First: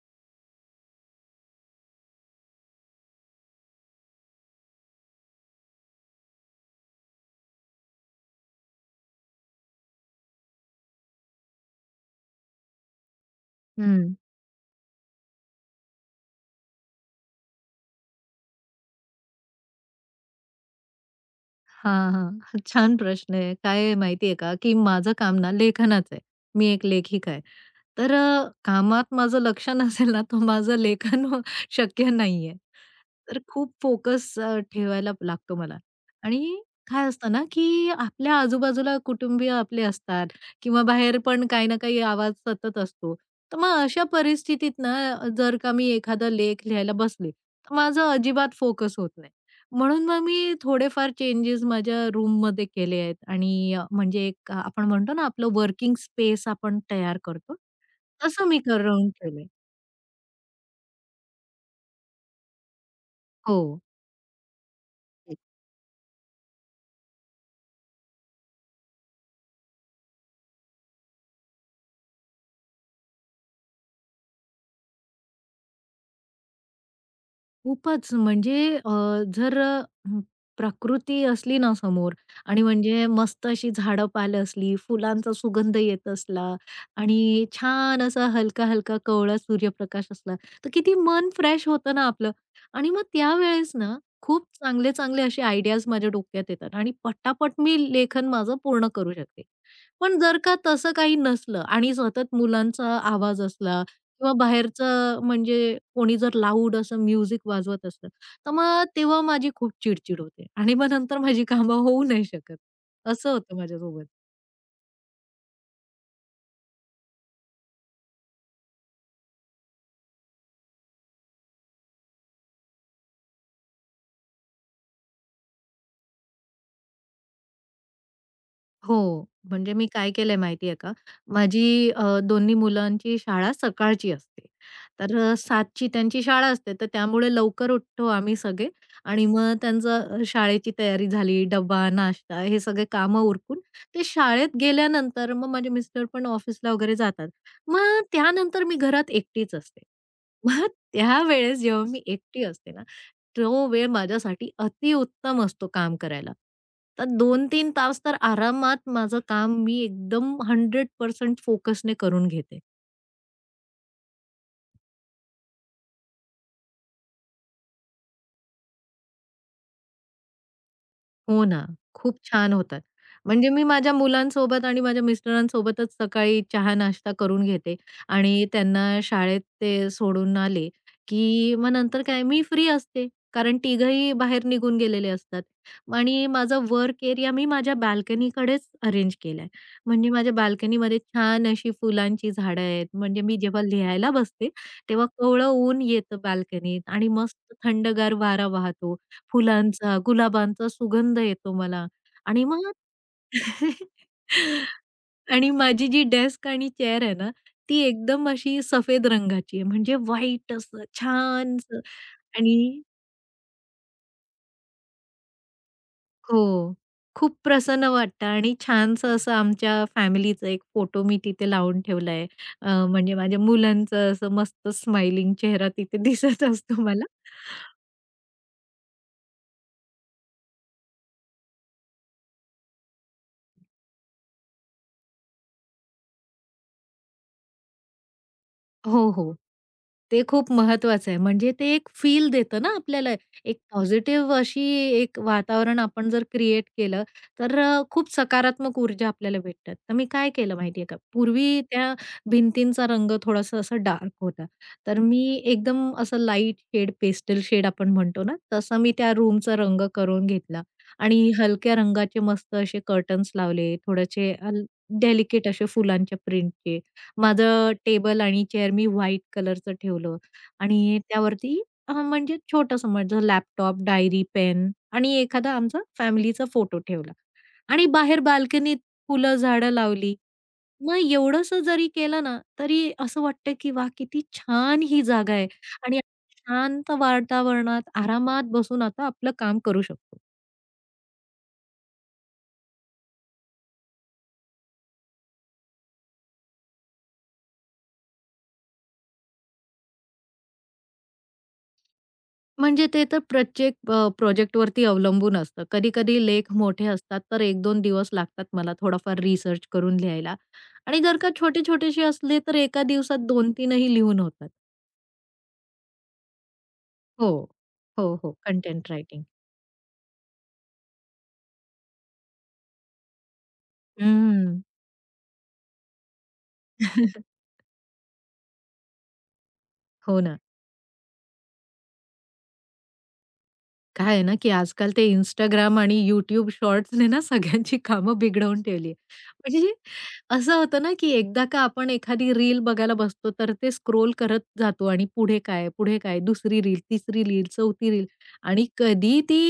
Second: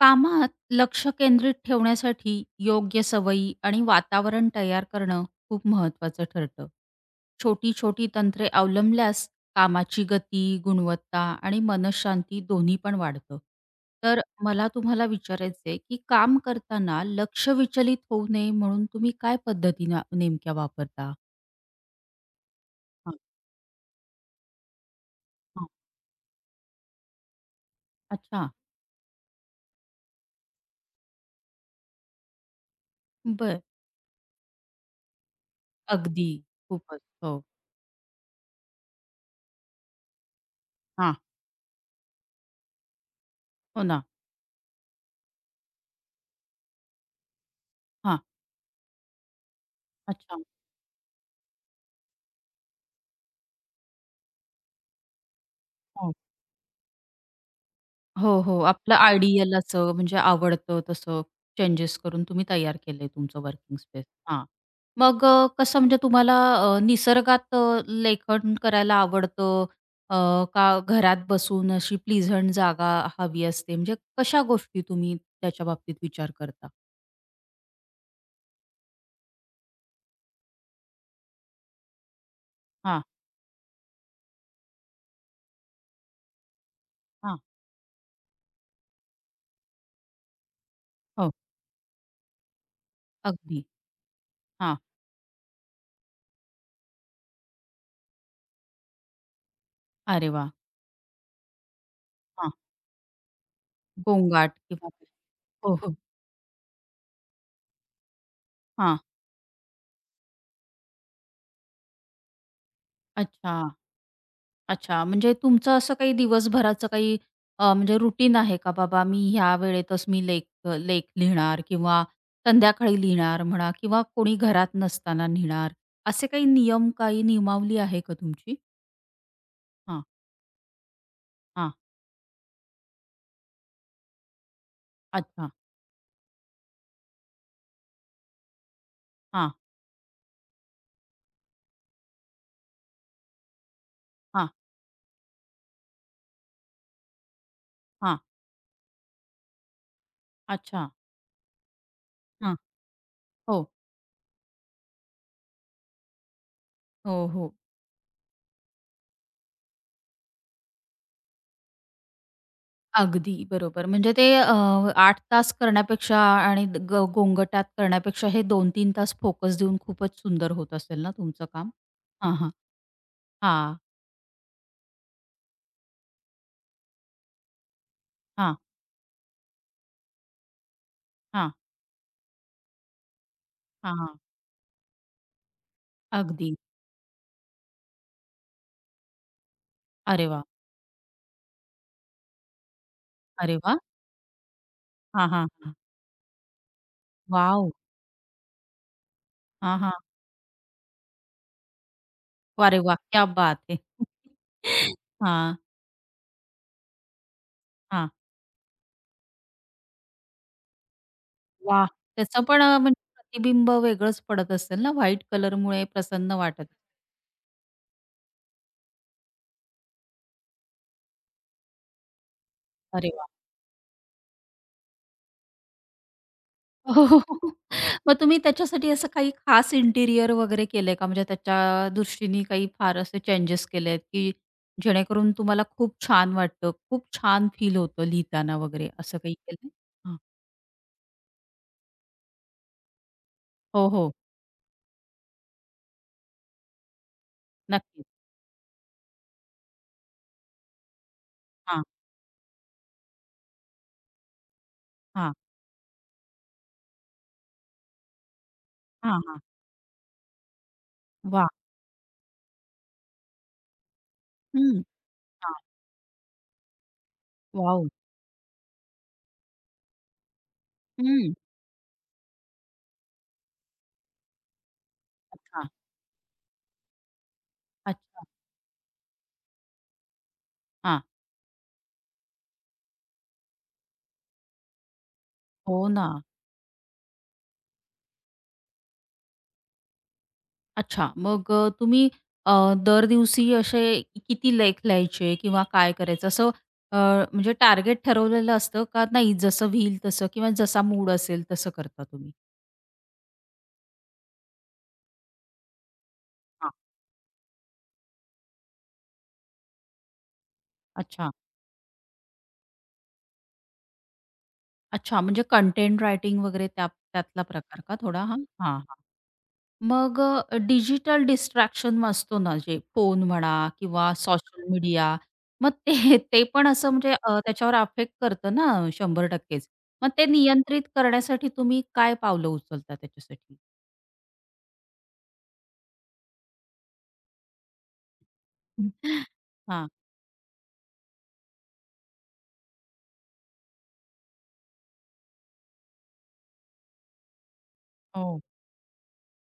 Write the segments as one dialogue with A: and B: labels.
A: कामात लक्ष केंद्रित ठेवण्यासाठी योग्य सवयी आणि वातावरण तयार करणं खूप महत्त्वाचं ठरतं. छोटी छोटी तंत्रे अवलंबल्यास कामाची गती, गुणवत्ता आणि मनःशांती दोन्ही पण वाढतं.
B: हं.
A: तर मला तुम्हाला विचारायचं आहे, की काम करताना लक्ष विचलित होऊ नये म्हणून तुम्ही काय पद्धती ना नेमक्या वापरता?
B: हां, हां. छान
A: हां,
B: प्रश्न आहे. काय आहे माहिती आहे का, की माझं काम ना
A: हां.
B: लेखनाचं आहे. मी एक लेखिका आहे. तर
A: अच्छा.
B: कामात माझं लक्ष नसेल ना, तर माझं लेखन शक्य नाहीये. तर
A: बरं.
B: खूप फोकस ठेवायला लागतो मला.
A: अगदी.
B: आणि
A: खूपच.
B: काय असतं
A: हो.
B: ना, की आपल्या आजूबाजूला कुटुंबीय आपले असतात किंवा
A: हां.
B: बाहेर पण काही ना काही आवाज सतत असतो. तर मग
A: हो ना.
B: अशा परिस्थितीत ना, जर का मी एखादा लेख लिहायला बसले, तर माझा
A: हां.
B: अजिबात फोकस होत नाही. म्हणून मग
A: अच्छा.
B: मी थोडेफार चेंजेस माझ्या रूममध्ये केले आहेत आणि म्हणजे एक आपण म्हणतो ना आपलं वर्किंग
A: हो.
B: स्पेस आपण तयार करतो,
A: हो,
B: तसं
A: हो.
B: मी
A: आपलं
B: करून ठेवलंय.
A: आयडियल असं म्हणजे आवडतं तसं चेंजेस करून तुम्ही तयार केलंय तुमचं
B: हो.
A: Working space. हां. मग कसं म्हणजे तुम्हाला निसर्गात लेखन करायला आवडतं अ, का घरात बसून अशी प्लीझंट जागा हवी असते? म्हणजे कशा गोष्टी तुम्ही त्याच्या बाबतीत विचार करता?
B: खूपच म्हणजे अ, जर अ, म, प्रकृती असली ना समोर आणि
A: हां,
B: म्हणजे मस्त अशी झाडं-पालं असली, फुलांचा सुगंध येत असला
A: हां.
B: आणि छान असा हलका-हलका कोवळा सूर्यप्रकाश असला, तर किती मन
A: हो,
B: फ्रेश होतं ना आपलं. आणि मग
A: अगदी.
B: त्यावेळेस ना खूप
A: हां.
B: चांगले-चांगले असे आयडियाज माझ्या डोक्यात येतात आणि पटापट मी लेखन माझं पूर्ण करू शकते. पण
A: अरे
B: जर
A: वाह!
B: का तसं काही नसलं आणि सतत
A: हां.
B: मुलांचा आवाज असला किंवा
A: गोंगाट किंवा
B: बाहेरचं
A: हो,
B: म्हणजे
A: हो.
B: कोणी जर लाऊड असं म्युझिक वाजवत असलं, तर मग
A: हां.
B: तेव्हा माझी खूप चिडचिड होते आणि मग नंतर माझी कामं होऊ नाही शकत. असं होतं
A: अच्छा.
B: माझ्यासोबत.
A: अच्छा, म्हणजे तुमचं असं काही दिवसभराचं काही म्हणजे रुटीन आहे का? बाबा मी ह्या वेळेतच मी लेख लेख लिहिणार किंवा संध्याकाळी लिहिणार म्हणा किंवा कोणी घरात नसताना लिहिणार. असे काही नियम, काही नियमावली आहे का तुमची?
B: हो. म्हणजे मी
A: हां,
B: काय केलंय माहितीये का,
A: हां.
B: माझी दोन्ही मुलांची शाळा सकाळची असते. तर
A: अच्छा.
B: 7ची त्यांची शाळा असते, तर त्यामुळे लवकर उठतो आम्ही सगळे आणि
A: हां,
B: मग त्यांचं शाळेची तयारी झाली, डब्बा, नाश्ता हे सगळे कामं उरकून ते
A: हां,
B: शाळेत गेल्यानंतर मग माझे मिस्टर पण ऑफिसला वगैरे जातात. मग
A: हां.
B: त्यानंतर मी घरात एकटीच असते. मग
A: अच्छा.
B: त्यावेळेस जेव्हा मी एकटी
A: हां.
B: असते ना
A: हो,
B: तो वेळ माझ्यासाठी अतिउत्तम असतो काम करायला. तर
A: हो, हो.
B: 2-3 तास तर आरामात माझं काम मी एकदम 100% फोकसने करून घेते.
A: अगदी बरोबर. म्हणजे ते 8 तास करण्यापेक्षा आणि गोंगटात करण्यापेक्षा हे 2-3 तास फोकस देऊन खूपच सुंदर होत असेल ना तुमचं
B: हो ना.
A: काम?
B: खूप
A: हां.
B: छान होतात. म्हणजे मी
A: हां,
B: माझ्या मुलांसोबत आणि माझ्या मिस्टरांसोबतच सकाळी चहा-नाश्ता करून घेते आणि
A: हां.
B: त्यांना शाळेत ते सोडून आले,
A: हां,
B: की मग नंतर काय मी फ्री असते. कारण
A: हां,
B: तिघंही
A: हां.
B: बाहेर निघून गेलेले असतात आणि
A: अगदी.
B: माझा वर्क एरिया मी माझ्या बाल्कनीकडेच अरेंज केलाय. म्हणजे
A: अरे
B: माझ्या
A: वा,
B: बाल्कनीमध्ये छान अशी फुलांची झाडं आहेत. म्हणजे मी
A: अरे
B: जेव्हा
A: वाह!
B: लिहायला बसते, तेव्हा
A: हां, हां,
B: कोवळं
A: हां.
B: ऊन येतं बाल्कनीत आणि मस्त
A: वॉव!
B: थंडगार वारा वाहतो
A: हां, हां.
B: फुलांचा, गुलाबांचा सुगंध येतो मला आणि मग
A: अरे वाह! क्या बात है!
B: आणि
A: हां,
B: माझी जी डेस्क आणि चेअर आहे ना, ती
A: हां.
B: एकदम अशी सफेद रंगाची आहे, म्हणजे व्हाईट असं छानसं
A: वाह! त्याचं पण
B: आणि
A: म्हणजे प्रतिबिंब वेगळंच पडत असेल ना व्हाईट कलरमुळे प्रसन्न
B: हो,
A: वाटत.
B: खूप प्रसन्न वाटतं आणि छानसं असं आमच्या फॅमिलीचा एक फोटो मी तिथे लावून ठेवला आहे.
A: अरे
B: म्हणजे
A: वाह!
B: माझ्या मुलांचं असं मस्त स्मायलिंग चेहरा तिथे दिसत असतो
A: हो,
B: मला.
A: हो, हो. मग तुम्ही त्याच्यासाठी असं काही खास इंटिरियर वगैरे केलंय का? म्हणजे त्याच्या दृष्टीने काही फार असे चेंजेस केले आहेत, की जेणेकरून तुम्हाला खूप छान वाटतं, खूप छान फील होतं लिहिताना वगैरे
B: हो,
A: असं काही
B: हो.
A: केलंय? हां.
B: ते खूप महत्वाचं आहे. म्हणजे ते एक फील देतं ना आपल्याला. एक
A: हो, हो.
B: पॉझिटिव्ह अशी एक वातावरण आपण जर क्रिएट केलं, तर
A: नक्कीच.
B: खूप सकारात्मक ऊर्जा आपल्याला भेटतात. तर मी काय केलं माहिती का, पूर्वी
A: हां,
B: त्या भिंतींचा रंग थोडासा असा डार्क होता. तर मी
A: हां.
B: एकदम असं लाईट शेड, पेस्टल शेड आपण म्हणतो ना, तसा मी त्या
A: हां, हां.
B: रूमचा रंग करून घेतला आणि
A: वाह!
B: हलक्या रंगाचे मस्त असे कर्टन्स लावले, थोडेसे
A: हं.
B: डेलिकेट
A: हां.
B: असे फुलांच्या प्रिंटचे माझं
A: वॉव!
B: टेबल आणि चेअर मी व्हाईट कलरचं ठेवलं आणि
A: हं.
B: त्यावरती म्हणजे छोटंसं माझं लॅपटॉप, डायरी, पेन आणि एखादा
A: अच्छा,
B: आमचा फॅमिलीचा फोटो ठेवला आणि बाहेर
A: अच्छा.
B: बाल्कनीत फुलं, झाडं लावली. मग
A: हां.
B: एवढंसं जरी केलं ना, तरी असं वाटतं की वाह! किती छान ही जागा आहे
A: हो
B: आणि
A: ना.
B: शांत वातावरणात आरामात बसून आता आपलं काम करू शकतो.
A: अच्छा. मग तुम्ही दर दिवशी असे किती लेख लिहायचे किंवा काय करायचं असं अ, म्हणजे टार्गेट ठरवलेलं असतं का नाही जसं व्हील तसं किंवा जसा मूड असेल तसं करता तुम्ही?
B: म्हणजे ते तर प्रत्येक प्रोजेक्टवरती अवलंबून असतं. कधी-कधी लेख
A: हां.
B: मोठे असतात, तर एक दोन दिवस लागतात मला थोडाफार रिसर्च करून लिहायला आणि जर का
A: अच्छा,
B: छोटे-छोटेसे असले, तर एका दिवसात 2-3 ही लिहून होतात.
A: अच्छा. म्हणजे कंटेंट रायटिंग वगैरे त्या
B: हो.
A: त्यातला प्रकार का
B: हो,
A: थोडा?
B: हो.
A: हां, हां.
B: Content writing.
A: मग डिजिटल डिस्ट्रॅक्शन असतो ना, जे फोन म्हणा किंवा
B: हं.
A: सोशल मीडिया, मग ते ते पण असं म्हणजे त्याच्यावर अफेक्ट करतं ना 100%च. मग
B: हो
A: ते
B: ना.
A: नियंत्रित करण्यासाठी तुम्ही काय पावलं उचलता त्याच्यासाठी?
B: काय आहे ना, की आजकाल ते Instagram आणि YouTube शॉर्ट्सने ना सगळ्यांची कामं बिघडवून ठेवली आहे. म्हणजे
A: हां.
B: असं होतं ना, की एकदा का आपण एखादी रील बघायला बसतो, तर ते स्क्रोल करत जातो आणि पुढे काय, पुढे काय, दुसरी रील, तिसरी रील, चौथी रील
A: हो.
B: आणि कधी ती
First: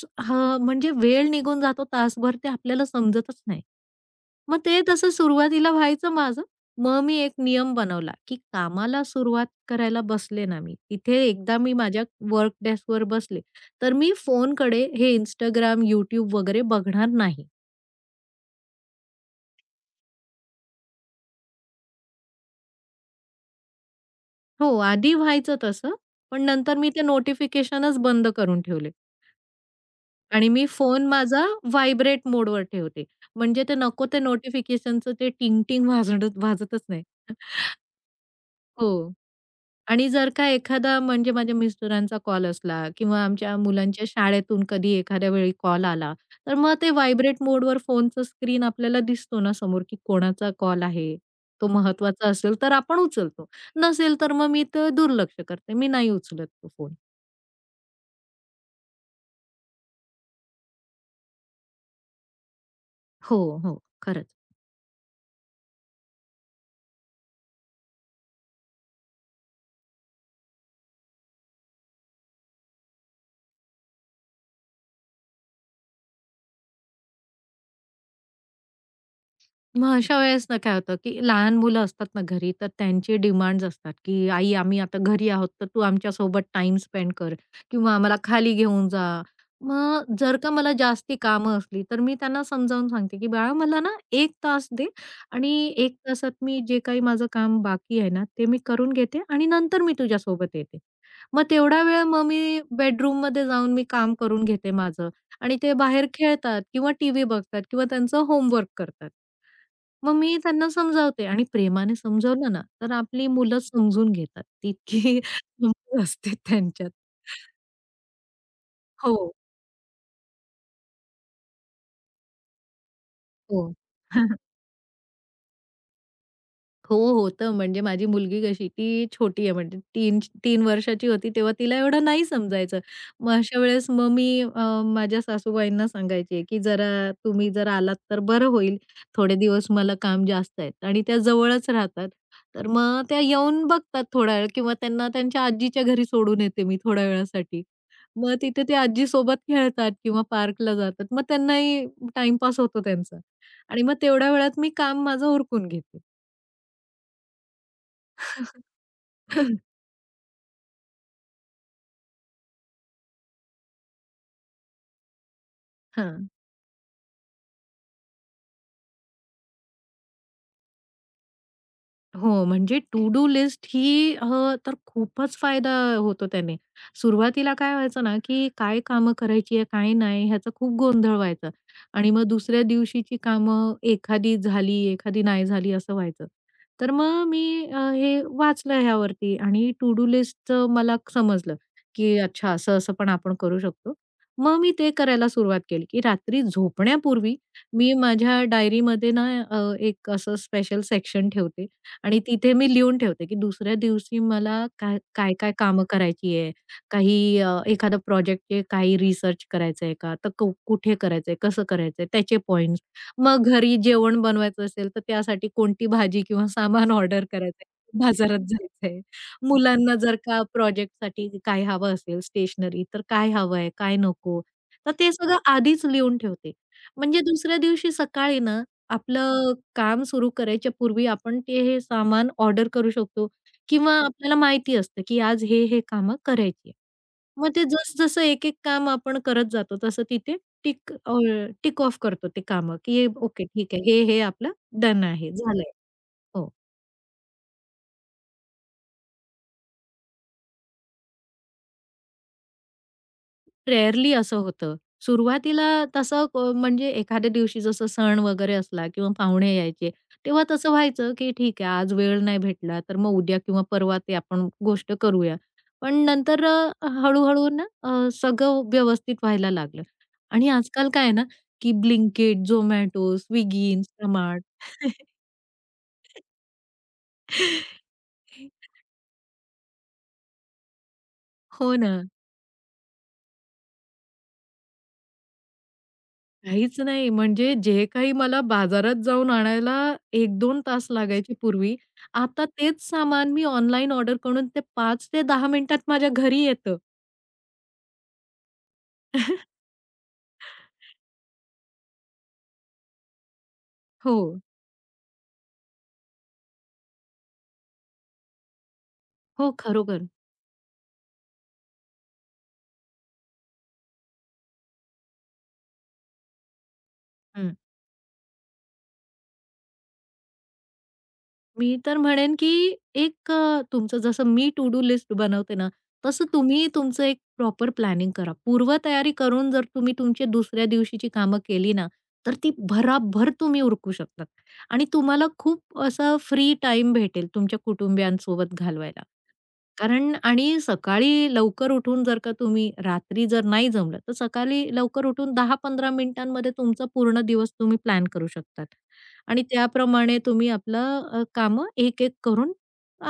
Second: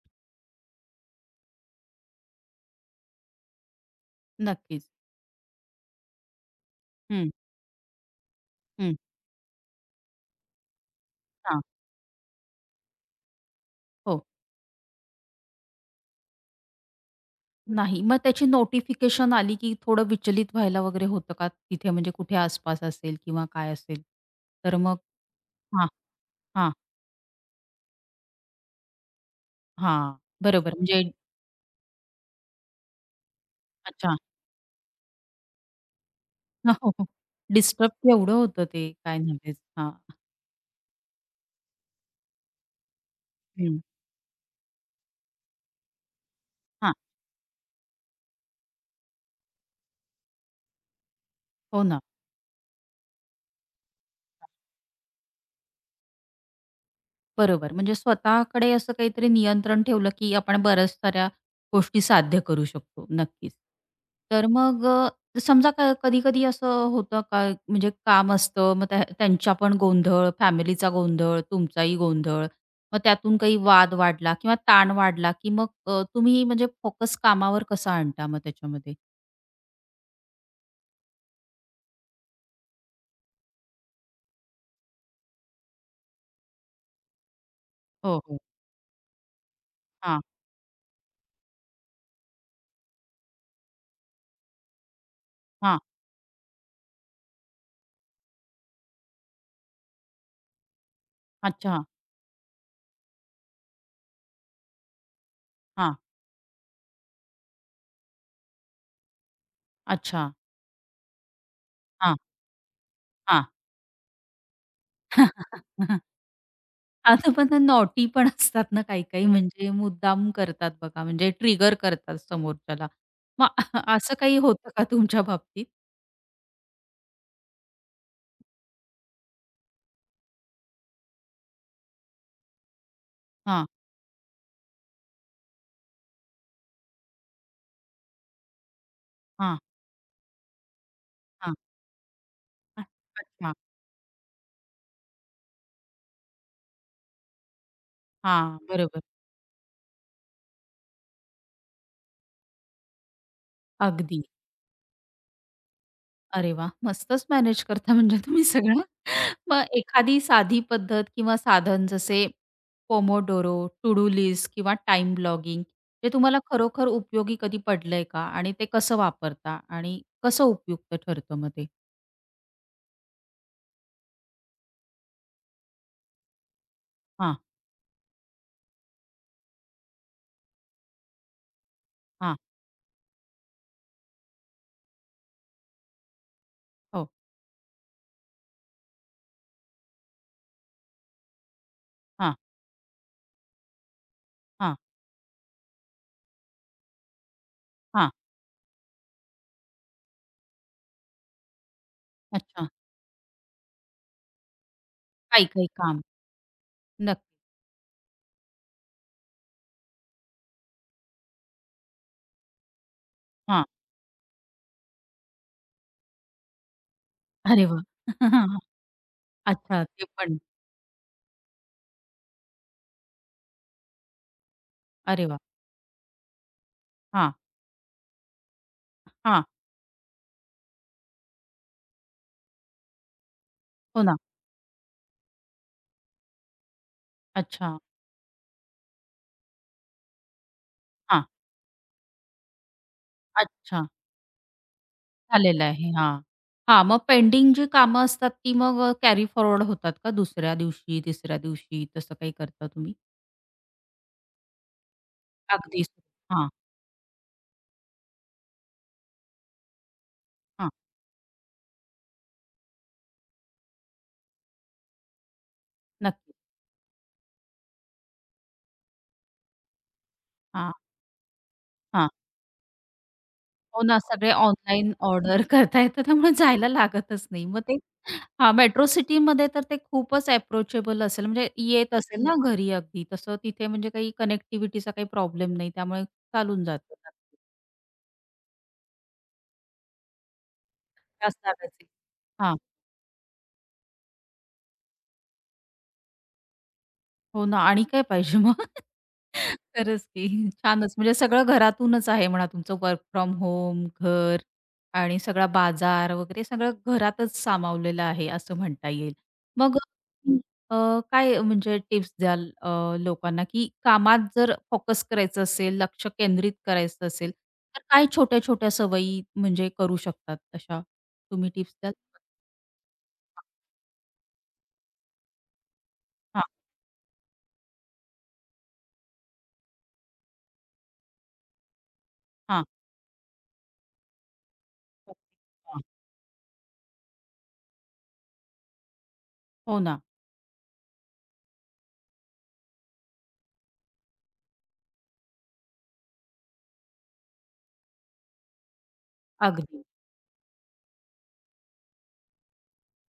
B: हां, म्हणजे वेळ निघून जातो तासभर ते आपल्याला समजतच नाही. मग ते
A: नक्कीच.
B: तसं सुरुवातीला व्हायचं माझं. मग मी
A: हं,
B: एक नियम बनवला, की
A: हं.
B: कामाला सुरुवात करायला बसले ना मी, तिथे एकदा
A: हां.
B: मी माझ्या वर्क डेस्कवर बसले तर मी
A: हो.
B: फोनकडे हे इंस्टाग्राम, YouTube वगैरे बघणार नाही.
A: नाही. मग त्याची नोटिफिकेशन आली की थोडं विचलित व्हायला वगैरे होतं का? तिथे म्हणजे कुठे आसपास असेल किंवा काय असेल? तर
B: हो,
A: मग
B: आधी व्हायचं
A: हां,
B: तसं, पण
A: हां,
B: नंतर मी ते नोटिफिकेशनच बंद करून ठेवले
A: हां.
B: आणि मी
A: बरोबर म्हणजे
B: फोन माझा व्हायब्रेट मोडवर ठेवते. म्हणजे ते नको
A: अच्छा.
B: ते नोटिफिकेशनचं ते टिंग-टिंग वाजणं
A: हो,
B: वाजतच
A: हो,
B: नाही.
A: हो. डिस्टर्ब केवढं होतं ते,
B: हो.
A: काय नव्हेच. हां,
B: आणि जर का एखादा म्हणजे माझ्या मिस्टरांचा कॉल असला किंवा आमच्या
A: हं.
B: मुलांच्या शाळेतून कधी एखाद्या वेळी कॉल आला, तर मग ते
A: हां,
B: व्हायब्रेट मोडवर फोनचं स्क्रीन आपल्याला दिसतो ना समोर, की कोणाचा कॉल आहे, तो
A: हो ना,
B: महत्वाचा असेल तर आपण उचलतो. नसेल तर मग मी तर दुर्लक्ष करते. मी नाही उचलत तो फोन.
A: बरोबर. म्हणजे स्वतःकडे असं काहीतरी नियंत्रण ठेवलं, की आपण बऱ्याच साऱ्या गोष्टी साध्य करू शकतो.
B: हो,
A: नक्कीच.
B: हो. खरंच.
A: तर मग समजा कधी-कधी असं होतं का, म्हणजे काम असतं, मग त्यांचा पण गोंधळ, फॅमिलीचा गोंधळ, तुमचाही गोंधळ, मग त्यातून काही वाद वाढला किंवा ताण वाढला, की मग तुम्ही म्हणजे फोकस कामावर कसा आणता मग त्याच्यामध्ये?
B: मग अशा वेळेस ना काय होतं, की लहान मुलं असतात ना घरी, तर त्यांचे डिमांड्स असतात, की "आई, आम्ही आता घरी आहोत, तर तू आमच्यासोबत टाइम स्पेंड कर किंवा आम्हाला
A: हो, हो.
B: खाली घेऊन जा." मग
A: हां,
B: जर का मला जास्ती कामं असली, तर मी त्यांना समजावून सांगते, की "बाळा, मला ना 1 तास दे आणि
A: हां.
B: 1 तासात मी जे काही माझं काम बाकी आहे ना, ते मी करून घेते आणि नंतर मी तुझ्यासोबत येते." मग
A: अच्छा.
B: तेवढा वेळ मग मी बेडरूममध्ये जाऊन मी काम करून घेते माझं आणि ते
A: हां.
B: बाहेर खेळतात किंवा टीव्ही बघतात किंवा त्यांचं होमवर्क करतात. मग
A: अच्छा.
B: मी त्यांना समजावते आणि प्रेमाने
A: हां,
B: समजावलं ना, तर आपली
A: हां.
B: मुलं समजून घेतात. तितकी समजूत असते त्यांच्यात.
A: आता पण त्या नॉटी पण असतात ना काही-काही
B: हो,
A: म्हणजे मुद्दाम करतात बघा, म्हणजे ट्रिगर करतात समोरच्याला. मग
B: हो.
A: असं काही होतं का तुमच्या बाबतीत?
B: हो, होतं. म्हणजे माझी मुलगी कशी ती छोटी आहे म्हणजे 3 वर्षाची होती तेव्हा तिला एवढं नाही समजायचं. मग अशा
A: हां,
B: वेळेस मग मी माझ्या सासूबाईंना सांगायचे, की "जरा तुम्ही जर आलात तर बरं होईल. थोडे
A: हां,
B: दिवस मला काम जास्त आहेत." आणि त्या
A: हां.
B: जवळच राहतात. तर मग त्या
A: अच्छा.
B: येऊन बघतात थोडा वेळ किंवा त्यांना त्यांच्या आजीच्या घरी सोडून येते मी थोड्या वेळासाठी. मग
A: हां,
B: तिथे ते
A: बरोबर.
B: आजीसोबत खेळतात किंवा पार्कला जातात. मग त्यांनाही टाईमपास होतो त्यांचा. आणि मग
A: अगदी.
B: तेवढ्या वेळात मी काम माझं उरकून घेते.
A: अरे वा, मस्तच मॅनेज करता म्हणजे तुम्ही सगळं. मग एखादी साधी पद्धत किंवा साधन जसे पोमोडोरो, टू डू लिस्ट किंवा टाइम ब्लॉगिंग जे
B: हां.
A: तुम्हाला खरोखर उपयोगी कधी पडलंय का? आणि ते कसं वापरता? आणि कसं उपयुक्त ठरतं मग ते?
B: हो, म्हणजे टू डू लिस्ट ही तर खूपच फायदा होतो त्याने.
A: हां,
B: सुरुवातीला काय व्हायचं ना, की काय कामं करायची आहे, काय नाही ह्याचा खूप गोंधळ व्हायचा आणि मग
A: हां.
B: दुसऱ्या दिवशीची कामं एखादी झाली, एखादी नाही झाली असं व्हायचं. तर
A: हो.
B: मग मी हे वाचलं ह्यावरती आणि टू डू लिस्टचं मला समजलं, की
A: हां,
B: अच्छा असं-असं पण आपण करू शकतो. मग मी
A: हां,
B: ते करायला सुरुवात केली, की रात्री झोपण्यापूर्वी मी
A: हां.
B: माझ्या डायरीमध्ये ना एक असं स्पेशल सेक्शन ठेवते, आणि तिथे
A: अच्छा.
B: मी लिहून ठेवते, की दुसऱ्या दिवशी मला
A: काही
B: काय-काय
A: काही
B: कामं
A: काम.
B: करायची आहे,
A: नक्की.
B: काही एखादा प्रोजेक्टचे काही रिसर्च करायचं आहे का? तर कुठे करायचं कसं करायचं त्याचे पॉइंट्स. मग
A: हां.
B: घरी जेवण बनवायचं असेल, तर त्यासाठी कोणती भाजी किंवा सामान ऑर्डर
A: अरे
B: करायचं
A: वाह!
B: बाजारात जायचं
A: अच्छा
B: मुलांना
A: ते
B: जर
A: पण.
B: का प्रोजेक्टसाठी काय हवं असेल स्टेशनरी, तर काय हवं काय नको? तर ते
A: अरे
B: सगळं
A: वाह!
B: आधीच लिहून ठेवते. म्हणजे
A: हां,
B: दुसऱ्या दिवशी सकाळी ना
A: हां.
B: आपलं काम सुरू करायच्या पूर्वी आपण ते हे सामान ऑर्डर करू शकतो किंवा
A: हो ना.
B: आपल्याला माहिती असतं, की आज हे, हे कामं करायची मग ते
A: अच्छा.
B: जसं एक-एक काम आपण करत जातो, तसं तिथे टिक
A: हां.
B: टिक ऑफ करतो ते कामं, की ओके ठीक आहे.
A: अच्छा.
B: हे आपलं डन आहे,
A: झालेलं
B: झालंय.
A: आहे. हां.
B: हो.
A: हां, मग पेंडिंग जी कामं असतात ती मग कॅरी फॉरवर्ड होतात का दुसऱ्या दिवशी, तिसऱ्या दिवशी तसं काही करता तुम्ही?
B: रेअरली असं होतं. सुरुवातीला
A: अगदीच.
B: तसं
A: हां,
B: म्हणजे एखाद्या दिवशी जसं सण वगैरे असला किंवा पाहुणे यायचे, तेव्हा
A: हां.
B: तसं व्हायचं, की ठीक आहे आज वेळ नाही भेटला, तर मग उद्या किंवा परवा ते आपण गोष्ट करूया. पण
A: नक्की.
B: नंतर हळू-हळू ना सगळं व्यवस्थित व्हायला लागलं. आणि
A: हां,
B: आजकाल काय आहे ना, की
A: हां.
B: Blinkit, Zomato, Swiggy,
A: हो ना, सगळे
B: Instamart.
A: ऑनलाईन ऑर्डर करता येतं त्यामुळे जायला लागतच नाही. मग ते हां, मेट्रो सिटीमध्ये तर ते खूपच अप्रोचेबल असेल म्हणजे
B: हो ना.
A: येत असेल ना घरी अगदी. तसं तिथे म्हणजे काही कनेक्टिव्हिटीचा काही प्रॉब्लेम नाही त्यामुळे चालून
B: काहीच
A: जातं.
B: नाही. म्हणजे जे काही मला बाजारात जाऊन आणायला एक दोन तास लागायचे
A: जास्त जागा
B: पूर्वी,
A: असेल.
B: आता तेच सामान मी ऑनलाईन ऑर्डर करून ते 5 ते 10 मिनिटात माझ्या घरी येतं.
A: हो ना. आणि काय पाहिजे मग? खरंच की. छानच म्हणजे सगळं घरातूनच आहे म्हणा तुमचं वर्क फ्रॉम होम,
B: हो.
A: घर आणि सगळा बाजार वगैरे सगळं घरातच सामावलेलं आहे असं म्हणता येईल.
B: हो,
A: मग
B: खरोखर.
A: तुम्ही अ, काय म्हणजे टिप्स द्याल लोकांना, की कामात जर फोकस करायचं असेल, लक्ष केंद्रित करायचं असेल,
B: हं.
A: तर काय छोट्या-छोट्या सवयी म्हणजे करू शकतात तशा? तुम्ही टिप्स
B: मी
A: द्याल?
B: तर म्हणेन, की एक तुमचं जसं मी टू डू लिस्ट बनवते ना, तसं
A: हां,
B: तुम्ही तुमचं एक प्रॉपर प्लॅनिंग करा. पूर्वतयारी करून जर तुम्ही तुमची दुसऱ्या दिवशीची कामं केली ना, तर ती
A: हां.
B: भराभर तुम्ही उरकू शकतात आणि तुम्हाला खूप
A: हां.
B: असा फ्री टाईम भेटेल तुमच्या कुटुंबियांसोबत घालवायला.
A: हो ना.
B: कारण आणि सकाळी लवकर उठून जर का तुम्ही रात्री जर नाही जमलं, तर सकाळी लवकर उठून 10-15 मिनिटांमध्ये तुमचा पूर्ण दिवस तुम्ही प्लॅन करू शकतात आणि
A: अगदी.
B: त्याप्रमाणे तुम्ही आपलं कामं एक-एक करून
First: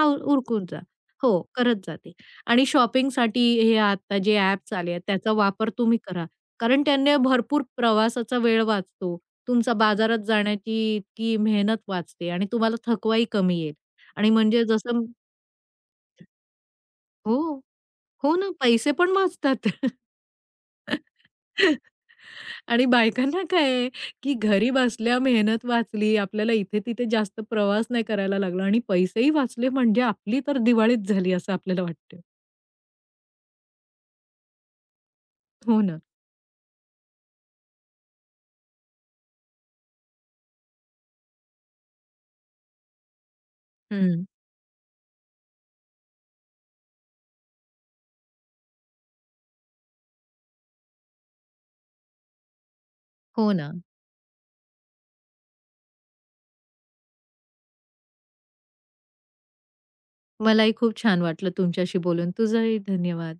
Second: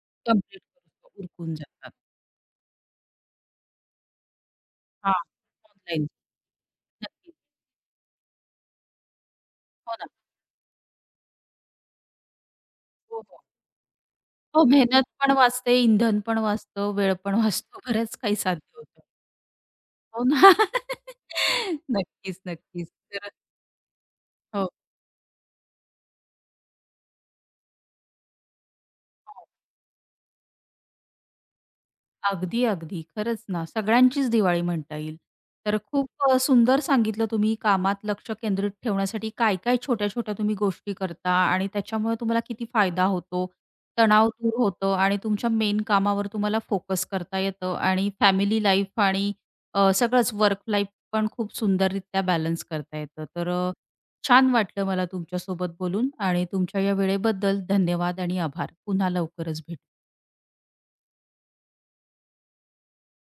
A: कंप्लीट
B: उरकून जा. हो,
A: उरकून
B: करत
A: जातात.
B: जा ते आणि शॉपिंगसाठी हे आता जे ॲप्स आले आहेत,
A: हां,
B: त्याचा वापर तुम्ही
A: ऑनलाईन.
B: करा. कारण त्याने
A: नक्की.
B: भरपूर प्रवासाचा वेळ वाचतो. तुमचा
A: हो ना.
B: बाजारात जाण्याची इतकी मेहनत वाचते आणि तुम्हाला
A: हो,
B: थकवाही
A: हो.
B: कमी येईल आणि
A: हो,
B: म्हणजे जसं
A: मेहनत पण वाचते, इंधन पण वाचतं, वेळ पण
B: हो,
A: वाचतो. बरंच
B: हो
A: काही
B: ना,
A: साध्य
B: पैसे
A: होतं.
B: पण वाचतात.
A: हो ना. नक्कीच,
B: आणि
A: नक्कीच. तर
B: बायकांना काय आहे, की
A: हो,
B: घरी बसल्या मेहनत वाचली, आपल्याला इथे-तिथे जास्त प्रवास नाही करायला लागला आणि पैसेही
A: हो.
B: वाचले म्हणजे आपली तर दिवाळीच झाली असं आपल्याला वाटतं.
A: अगदी, अगदी. खरंच ना, सगळ्यांचीच दिवाळी म्हणता येईल. तर
B: हो ना.
A: खूप सुंदर सांगितलं तुम्ही कामात लक्ष केंद्रित ठेवण्यासाठी काय-काय छोट्या-छोट्या तुम्ही गोष्टी करता आणि त्याच्यामुळे तुम्हाला किती फायदा होतो,
B: हं.
A: तणाव दूर होतं आणि तुमच्या मेन कामावर तुम्हाला फोकस करता येतं आणि फॅमिली लाईफ आणि सगळंच वर्क लाईफ पण खूप सुंदररित्या बॅलन्स करता येतं. तर
B: हो ना.
A: छान वाटलं मला तुमच्यासोबत बोलून आणि तुमच्या या वेळेबद्दल धन्यवाद आणि आभार. पुन्हा लवकरच भेटू.
B: मलाही खूप छान वाटलं तुमच्याशी बोलून. तुझाही धन्यवाद.